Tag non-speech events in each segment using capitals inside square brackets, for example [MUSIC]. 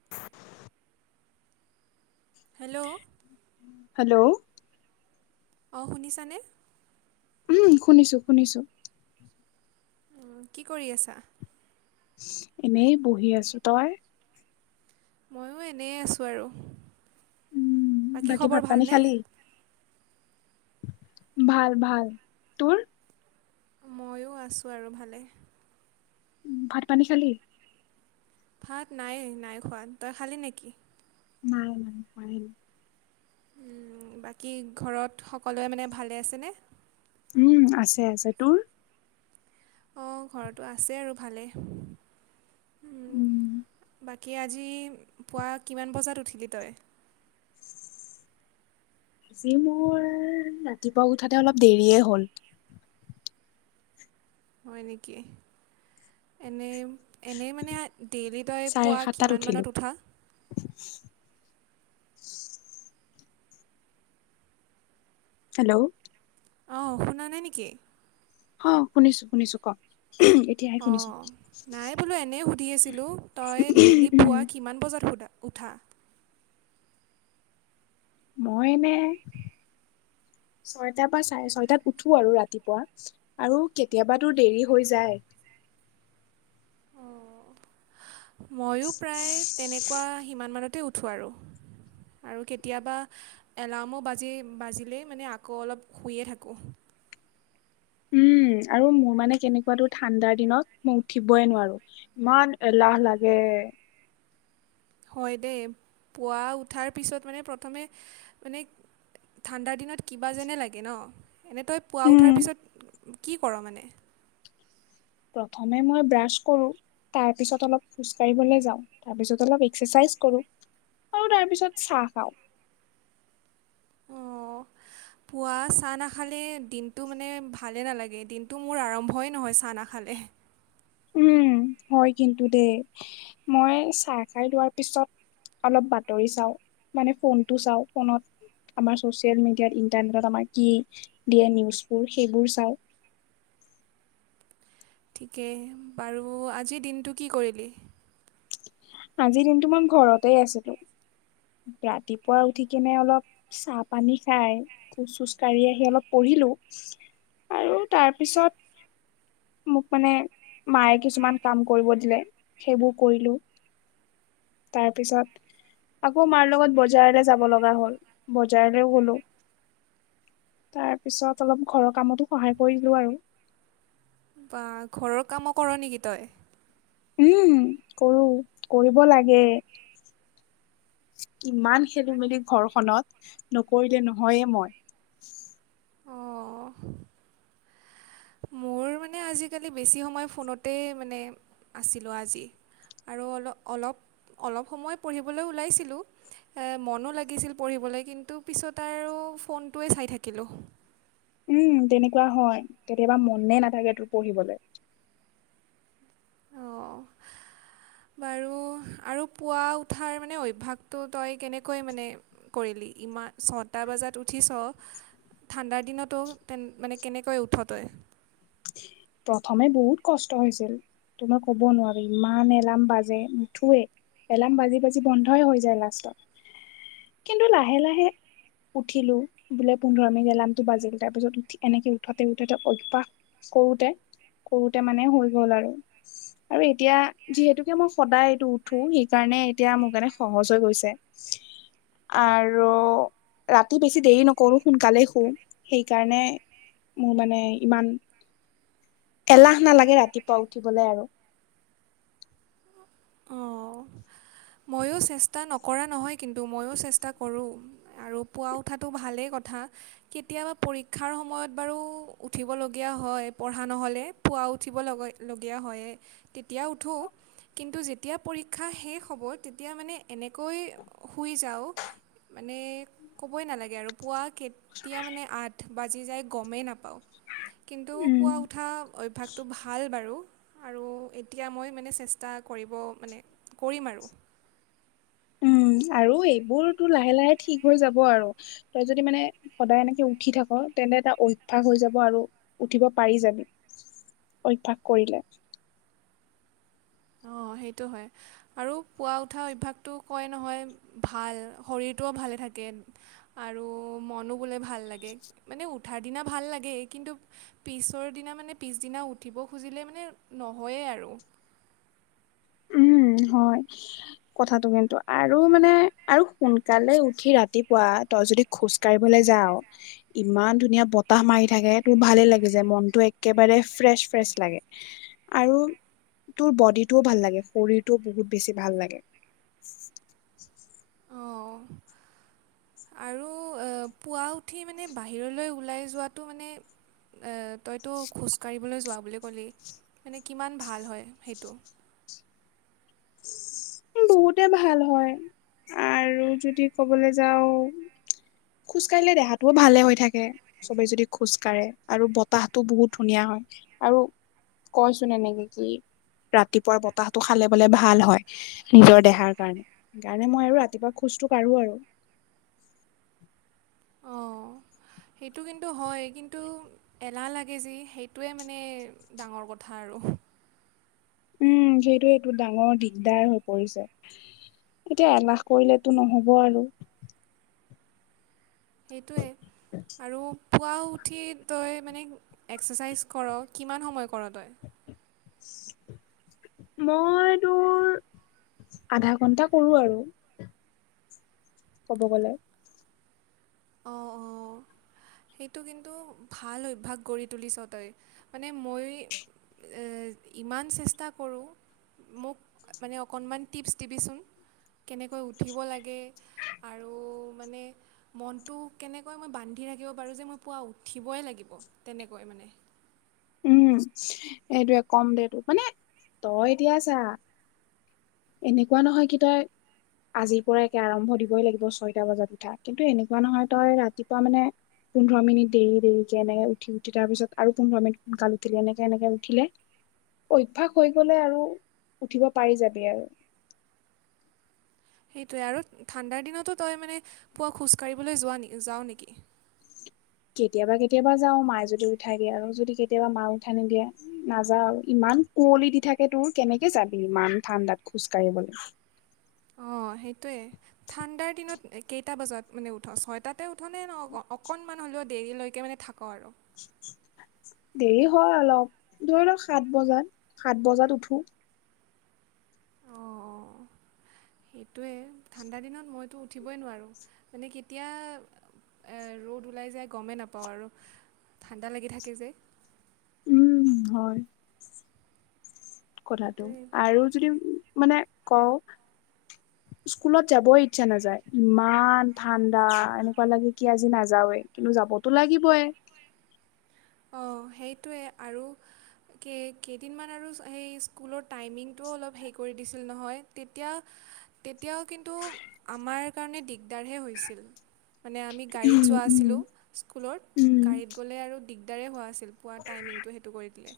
[INAUDIBLE] Hello. Hello. অ', শুনিছানে? উম শুনিছো, শুনিছো। কি কৰি আছা? এনেই বহি আছো, তই? ময়ো এনেই আছোঁ আৰু। উম বাকী খবৰ ভাত পানী ভালনে? খালি ভাল ভাল, তোৰ? ময়ো আছোঁ আৰু ভালে। উ ভাত, পানী খালি? ভাত নাই-নাই খোৱা। তই খালি নেকি? নাই [UNINTELLIGIBLE] উম, বাকী ঘৰত সকলোৱে মানে ভালে আছেনে? উম আছে, আছে, তোৰ? অ', ঘৰতো আছে আৰু ভালেই। উম। বাকী আজি পুৱা কিমান বজাত উঠিলি তই? আজি মোৰ ৰাতিপুৱা উঠাতে অলপ দেৰিয়ে হ'ল। হয় নেকি? এনেই এনেই মানে ডেইলি তই চাৰে পুৱা সাতটাত কিমান উঠিলো মানত উঠা? হেল্ল'? অ', শুনা নাই নেকি? অ', শুনিছো শুনিছো ক। এতিয়াহে শুনিছো অ', নাই বোলো এনেই সুধি আছিলোঁ, তই ডেইলি উম পুৱা কিমান বজাত সোধা? উঠা? মই এনে ছয়টাৰ পৰা চাৰে ছয়টাত উঠো আৰু ৰাতিপুৱা। আৰু কেতিয়াবাতো দেৰি হৈ যায়। ময়ো প্ৰায় তেনেকুৱা সিমান মানতে উঠোঁ আৰু। আৰু কেতিয়াবা এলাৰ্মো বাজি বাজিলেই মানে আকৌ অলপ শুইয়ে থাকোঁ। উম আৰু মোৰ মানে কেনেকুৱা তোৰ ঠাণ্ডাৰ দিনত মই উঠিবই নোৱাৰো। ইমান এলাহ লাগে। হয় দেই, পুৱা উঠাৰ পিছত মানে প্ৰথমে মানে ঠাণ্ডাৰ দিনত কিবা যেনে লাগে ন, এনেই তই পোৱা উম, উঠাৰ পিছত কি কৰ মানে? প্ৰথমে মই ব্ৰাছ কৰোঁ। তাৰ পিছ অলপ খোজ কঢ়িবলৈ যাওঁ, তাৰপিছ অলপ এক্চাৰচাইজ কৰো। আৰু তাৰ পিছত চাহ খাওঁ। অহ। পুৱা চাহ নাখালে দিনটো মানে ভালেই নালাগে, দিনটো মোৰ আৰম্ভই নহয় চাহ নাখালে। উম, হয় কিন্তু দেই মই চাহ খাই লোৱাৰ পিছত অলপ বাতৰি চাওঁ, মানে ফোনটো চাওঁ ফোনত আমাৰ চচিয়েল মিডিয়াত ইণ্টাৰনেটত আমাৰ কি দিয়ে নিউজবোৰ সেইবোৰ চাও। ঠিকে বাৰু আজিৰ দিনটো কি কৰিলি? আজিৰ দিনটো মই ঘৰতে আছিলো, ৰাতিপুৱা উঠি কিনে অলপ চাহ পানী খাই, খোজ চোজ কাঢ়ি আহি অলপ পঢ়িলো। আৰু তাৰপিছত মোক মানে মায়ে কিছুমান কাম কৰিব দিলে, সেইবোৰ কৰিলো। তাৰপিছত আকৌ মাৰ লগত বজাৰলে যাব লগা হ'ল, বজাৰলৈও গলো। তাৰপিছত অলপ ঘৰৰ কামতো সহায় কৰিলো আৰু। বা ঘৰৰ কামো কৰ নেকি তই! উম কৰো কৰিব লাগে। কিমান খেলি মেলি ঘৰখনত নকৰিলে নহয়ে মই। অঁ মোৰ মানে আজিকালি বেছি সময় ফোনতেই মানে আছিলোঁ আজি। আৰু অল অলপ অলপ সময় পঢ়িবলৈ ওলাইছিলোঁ। এ মনো লাগিছিল পঢ়িবলৈ কিন্তু পিছত আৰু ফোনটোৱে চাই থাকিলোঁ। উম তেনেকুৱা হয়, কেতিয়াবা মনে নাথাকে তোৰ পঢ়িবলে। অঁ। বাৰু আৰু পুৱা উঠাৰ মানে অভ্যাসটো তই কেনেকৈ মানে কৰিলি ইমান ছটা বজাত উঠিছ ঠাণ্ডাৰ দিনতো তেন মানে কেনেকৈ উঠ তই? প্ৰথমে বহুত কষ্ট হৈছিল, তোমাৰ কব নোৱাৰি ইমান এলাৰ্ম বাজে নুঠোৱে। এলাৰ্ম বাজি বাজি বন্ধই হৈ যায় লাষ্টত, কিন্তু লাহে লাহে উঠিলো বোলে পোন্ধৰ মিনিট এলাৰ্মটো বাজিল তাৰপিছত উঠি এনেকে উঠোতে উঠোতে অভ্যাস কৰোতে কৰোতে মানে হৈ গল আৰু। আৰু এতিয়া যিহেতুকে মই সদায় এইটো উঠো সেইকাৰণে এতিয়া মোৰ কাৰণে সহজ হৈ গৈছে। [INAUDIBLE] আৰু ৰাতি বেছি দেৰি নকৰোঁ সোনকালে শুওঁ সেইকাৰণে মোৰ মানে ইমান এলাহ নালাগে ৰাতিপুৱা উঠিবলে আৰু। অঁ ময়ো চেষ্টা নকৰা নহয় কিন্তু ময়ো চেষ্টা কৰোঁ। আৰু পোৱা উঠাটো ভালেই কথা। কেতিয়াবা পৰীক্ষাৰ সময়ত বাৰু উঠিব লগীয়া হয় পঢ়া নহ'লে। পুৱা উঠিব লগা লগীয়া হয়ে, তেতিয়া উঠোঁ কিন্তু যে তিয়া পৰীক্ষা শেষ হ'ব তেতিয়া মানে এনেকৈ শুই যাওঁ মানে ক'বই নালাগে আৰু পুৱা কেতিয়া মানে আঠ বাজি যায় গমেই নাপাওঁ। কিন্তু পোৱা উম উঠা অভ্যাসটো ভাল বাৰু। আৰু এতিয়া মই মানে চেষ্টা কৰিব মানে কৰিম আৰু। উম আৰু এইবোৰতো লাহে লাহে ঠিক হৈ যাব আৰু। তই যদি মানে সদায় এনেকে উঠি থাক তেন্তে এটা অভ্যাস হৈ যাব আৰু উঠিব পাৰি যাবি অভ্যাস কৰিলে। অঁ সেইটো হয়। আৰু পোৱা উঠা অভ্যাসটো কয় নহয় ভাল, শৰীৰটোও ভালে থাকে। আৰু মনো বোলে ভাল লাগে, মানে উঠাৰ দিনা ভাল লাগে কিন্তু পিছৰ দিনা মানে পিছদিনা উঠিব খুজিলে মানে নহয়েই আৰু। উম হয় কথাটো কিন্তু, আৰু মানে আৰু সোনকালে উঠি ৰাতিপুৱা, তই যদি খোজ কাঢ়িবলে যাও ইমান ধুনীয়া বতাহ মাৰি থাকে তোৰ ভালে লাগি যায়, মনটো একেবাৰে ফ্ৰেচ-ফ্ৰেছ লাগে। আৰু তোৰ বডিটোও ভাল লাগে শৰীৰটোও বহুত বেছি ভাল লাগে। উম। আৰু আ পুৱা উঠি মানে বাহিৰলৈ ওলাই যোৱাটো মানে এ তইতো খোজকাঢ়িবলৈ যোৱা বুলি কলি মানে কিমান ভাল হয় সেইটো? উম বহুতে ভাল হয় আৰু যদি ক'বলৈ যাওঁ। খোজকাঢ়িলে দেহাটোও ভালে হৈ থাকে। চবেই যদি খোজ কাঢ়ে আৰু বতাহটো বহুত ধুনীয়া হয় আৰু কৈচোন এনেকে কি, ৰাতিপুৱা বতাহটো খালে বলে ভাল হয়। নিজৰ দেহাৰ কাৰণে, সেইকাৰণে মই আৰু ৰাতিপুৱা খোজটো কাঢ়ো আৰু। অঁ সেইটো কিন্তু হয় কিন্তু এলাহ লাগে যি সেইটোৱে মানে ডাঙৰ কথা আৰু। উম যিয়েটোৱে এইটো ডাঙৰ দিগদাৰ হৈ পৰিছে। এতিয়া এলাহ কৰিলেতো নহব আৰু। সেইটোৱে আৰু পুৱাও উঠি তই মানে এক্সাৰচাইজ কৰ কিমান সময় কৰ তই? মই তো আধা ঘন্টা কৰো আৰু কব গলে। অ অ। সেইটো কিন্তু ভাল অভ্যাস গঢ়ি তুলিছ তই, মানে মই এ ইমান চেষ্টা কৰোঁ। মোক মানে অকণমান টিপছ দিবিচোন? কেনেকৈ উঠিব লাগে আৰু মানে মনটো কেনেকৈ মই বান্ধি থাকিব পাৰোঁ যে মই পুৱা উঠিবই লাগিব তেনেকৈ মানে? উম এইটোৱে কম দেটো মানে তই এতিয়া চা। এনেকুৱা নহয় কি তাই আজিৰ পৰা একে আৰম্ভ দিবই লাগিব ছয়টা বজাত উঠা কিন্তু এনেকুৱা নহয় তই ৰাতিপুৱা মানে পোন্ধৰ মিনিট দেৰি দেৰিকেনে উঠি - উঠি তাৰ পিছত আৰু পোন্ধৰ মিট [UNINTELLIGIBLE] এনেকে এনেকে উঠিলে অভ্যাস হৈ গলে আৰু উঠিব পাৰি যাবি আৰু। সেইটোৱে আৰু ঠাণ্ডাৰ দিনতো তই মানে পুৱা খোজ কাঢ়িবলৈ যোৱা নে যাওঁ নেকি? কেতিয়াবা কেতিয়াবা যাও মায়ে যদি উঠাই দিয়ে আৰু যদি কেতিয়াবা মা উঠাই নিদিয়ে নাযাও, ইমান কুঁৱলি দি থাকে তোৰ কেনেকে যাবি ইমান ঠাণ্ডাত খোজ কাঢ়িবলে? অ' সেইটোৱে ঠাণ্ডাৰ দিনত এ কেইটা বজাত মানে উঠ ছয়টাতে উঠ নে ন' অক অকণমান হ'লেও দেৰিলৈকে মানে থাক আৰু? দেৰি হয় অলপ, ধৰি লওক সাত বজাত, সাত বজাত উঠো। অ'। সেইটোৱে ঠাণ্ডা দিনত মইতো উঠিবই নোৱাৰোঁ মানে কেতিয়া এ ৰ'দ ওলাই যায় গমেই নাপাওঁ আৰু ঠাণ্ডা লাগি থাকে যে। উম, হয়। কথাটো সেইটোৱে আৰু যদি মানে কওঁ স্কুলত যাবও ইচ্ছা নাযায়। ইমান ঠাণ্ডা, এনেকুৱা লাগে কি আজি নাযাওৱে কিন্তু যাবতো লাগিবই। অঁ', সেইটোৱে আৰু কেই কেইদিনমান আৰু চ সেই স্কুলৰ টাইমিঙটোও অলপ হেৰি কৰি দিছিল নহয় তেতিয়া তেতিয়াও কিন্তু আমাৰ কাৰণে দিগদাৰহে হৈছিল। মানে আমি গাড়ীত উম যোৱা উম আছিলোঁ স্কুলত, উম গাড়ীত গ'লে আৰু দিগদাৰে হোৱা আছি ইল পোৱাৰ টাইমিংটো সেইটো কৰি দিলে।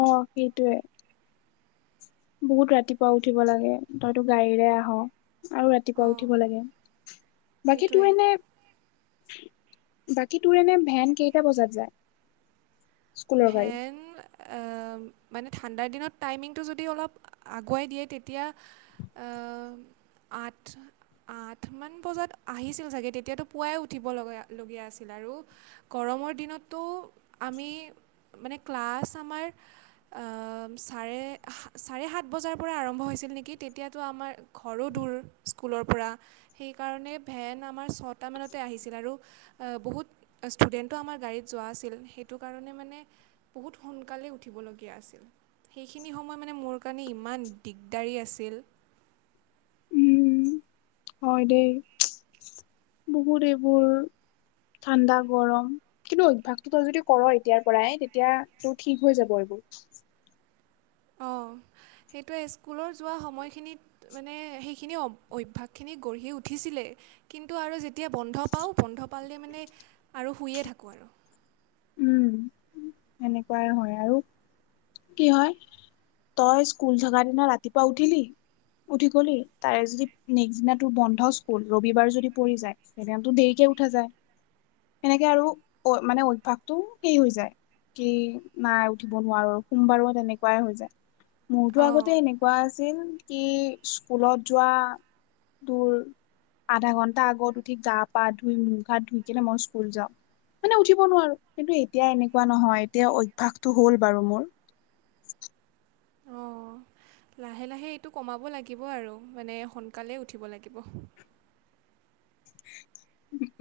অ', সেইটোৱে। বহুত ৰাতিপুৱা উঠিব লাগে তইতো গাড়ীৰে আহ। আৰু ৰাতিপুৱা অঁ উঠিব লাগে বাকী সেইটোৱে তোৰ এনে বাকী তোৰ এনে ভেন কেইটা বজাত যায়? স্কুলৰ গাড়ী ভেন মানে ঠাণ্ডাৰ দিনত টাইমিংটো যদি অলপ আগুৱাই দিয়ে তেতিয়া আঠ আঠমান বজাত আহিছিল চাগে তেতিয়াতো পুৱাই উঠিব লগা লগীয়া আছিল আৰু। গৰমৰ দিনতো আমি মানে ক্লাছ আমাৰ চাৰে চাৰে সাত বজাৰ পৰা আৰম্ভ হৈছিল নেকি তেতিয়াতো আমাৰ ঘৰো দূৰ স্কুলৰ পৰা সেইকাৰণে ভেন আমাৰ ছটামানতে আহিছিল আৰু বহুত ষ্টুডেণ্টো আমাৰ গাড়ীত যোৱা আছিল সেইটো কাৰণে মানে বহুত সোনকালেই উঠিবলগীয়া আছিল। সেইখিনি সময় মানে মোৰ কাৰণে ইমান দিগদাৰী আছিল। উম হয় দেই বহুত এইবোৰ ঠাণ্ডা গৰম। কিন্তু অভ্যয়াসতটো তই যদি ক'ৰ এতিয়াৰ পৰাই তেতিয়া তোৰ ঠিক হৈ যাব এইবোৰ। অ', সেইটোৱে স্কুলৰ যোৱা সময়খিনিত মানে সেইখিনি অভ্যাসখিনি গঢ়ি উঠিছিলে। কিন্তু আৰু যেতিয়া বন্ধ পাওঁ বন্ধ পালে মানে আৰু শুইয়ে থাকোঁ আৰু। উম, সেনেকুৱাই হয় আৰু কি হয় তই স্কুল থকা দিনা ৰাতিপুৱা উঠিলি উঠি গলি তাৰে যদি নেক্স দিনা তোৰ বন্ধ স্কুল ৰবিবাৰ যদি পঢ়ি যায় সেইদিনা দেৰিকে উঠা যায়। সেনেকে আৰু অ', মানে অভ্যাস তটো সেই হৈ যায় কি নাই উঠিব নোৱাৰো সোমবাৰো তেনেকুৱাই হৈ যায়। মোৰতো অঁ আগতে এনেকুৱা আছিল কি স্কুলত যোৱা দৰ আধা ঘণ্টা আগত উঠি গা পা ধুই মুখ ঘাত ধুই কেনে মই স্কুল যাওঁ। মানে উঠিব নোৱাৰো কিন্তু এতিয়া এনেকুৱা নহয় এতিয়া অভ্যাটো হ'ল বাৰু মোৰ। অ'। লাহে, লাহে এইটো কমাব লাগিব আৰু মানে সোনকালে উঠিব লাগিব।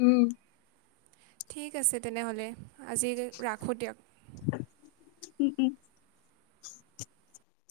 উম। ঠিক আছে তেনেহ'লে আজি ৰাখোঁ দিয়ক। উম, উম।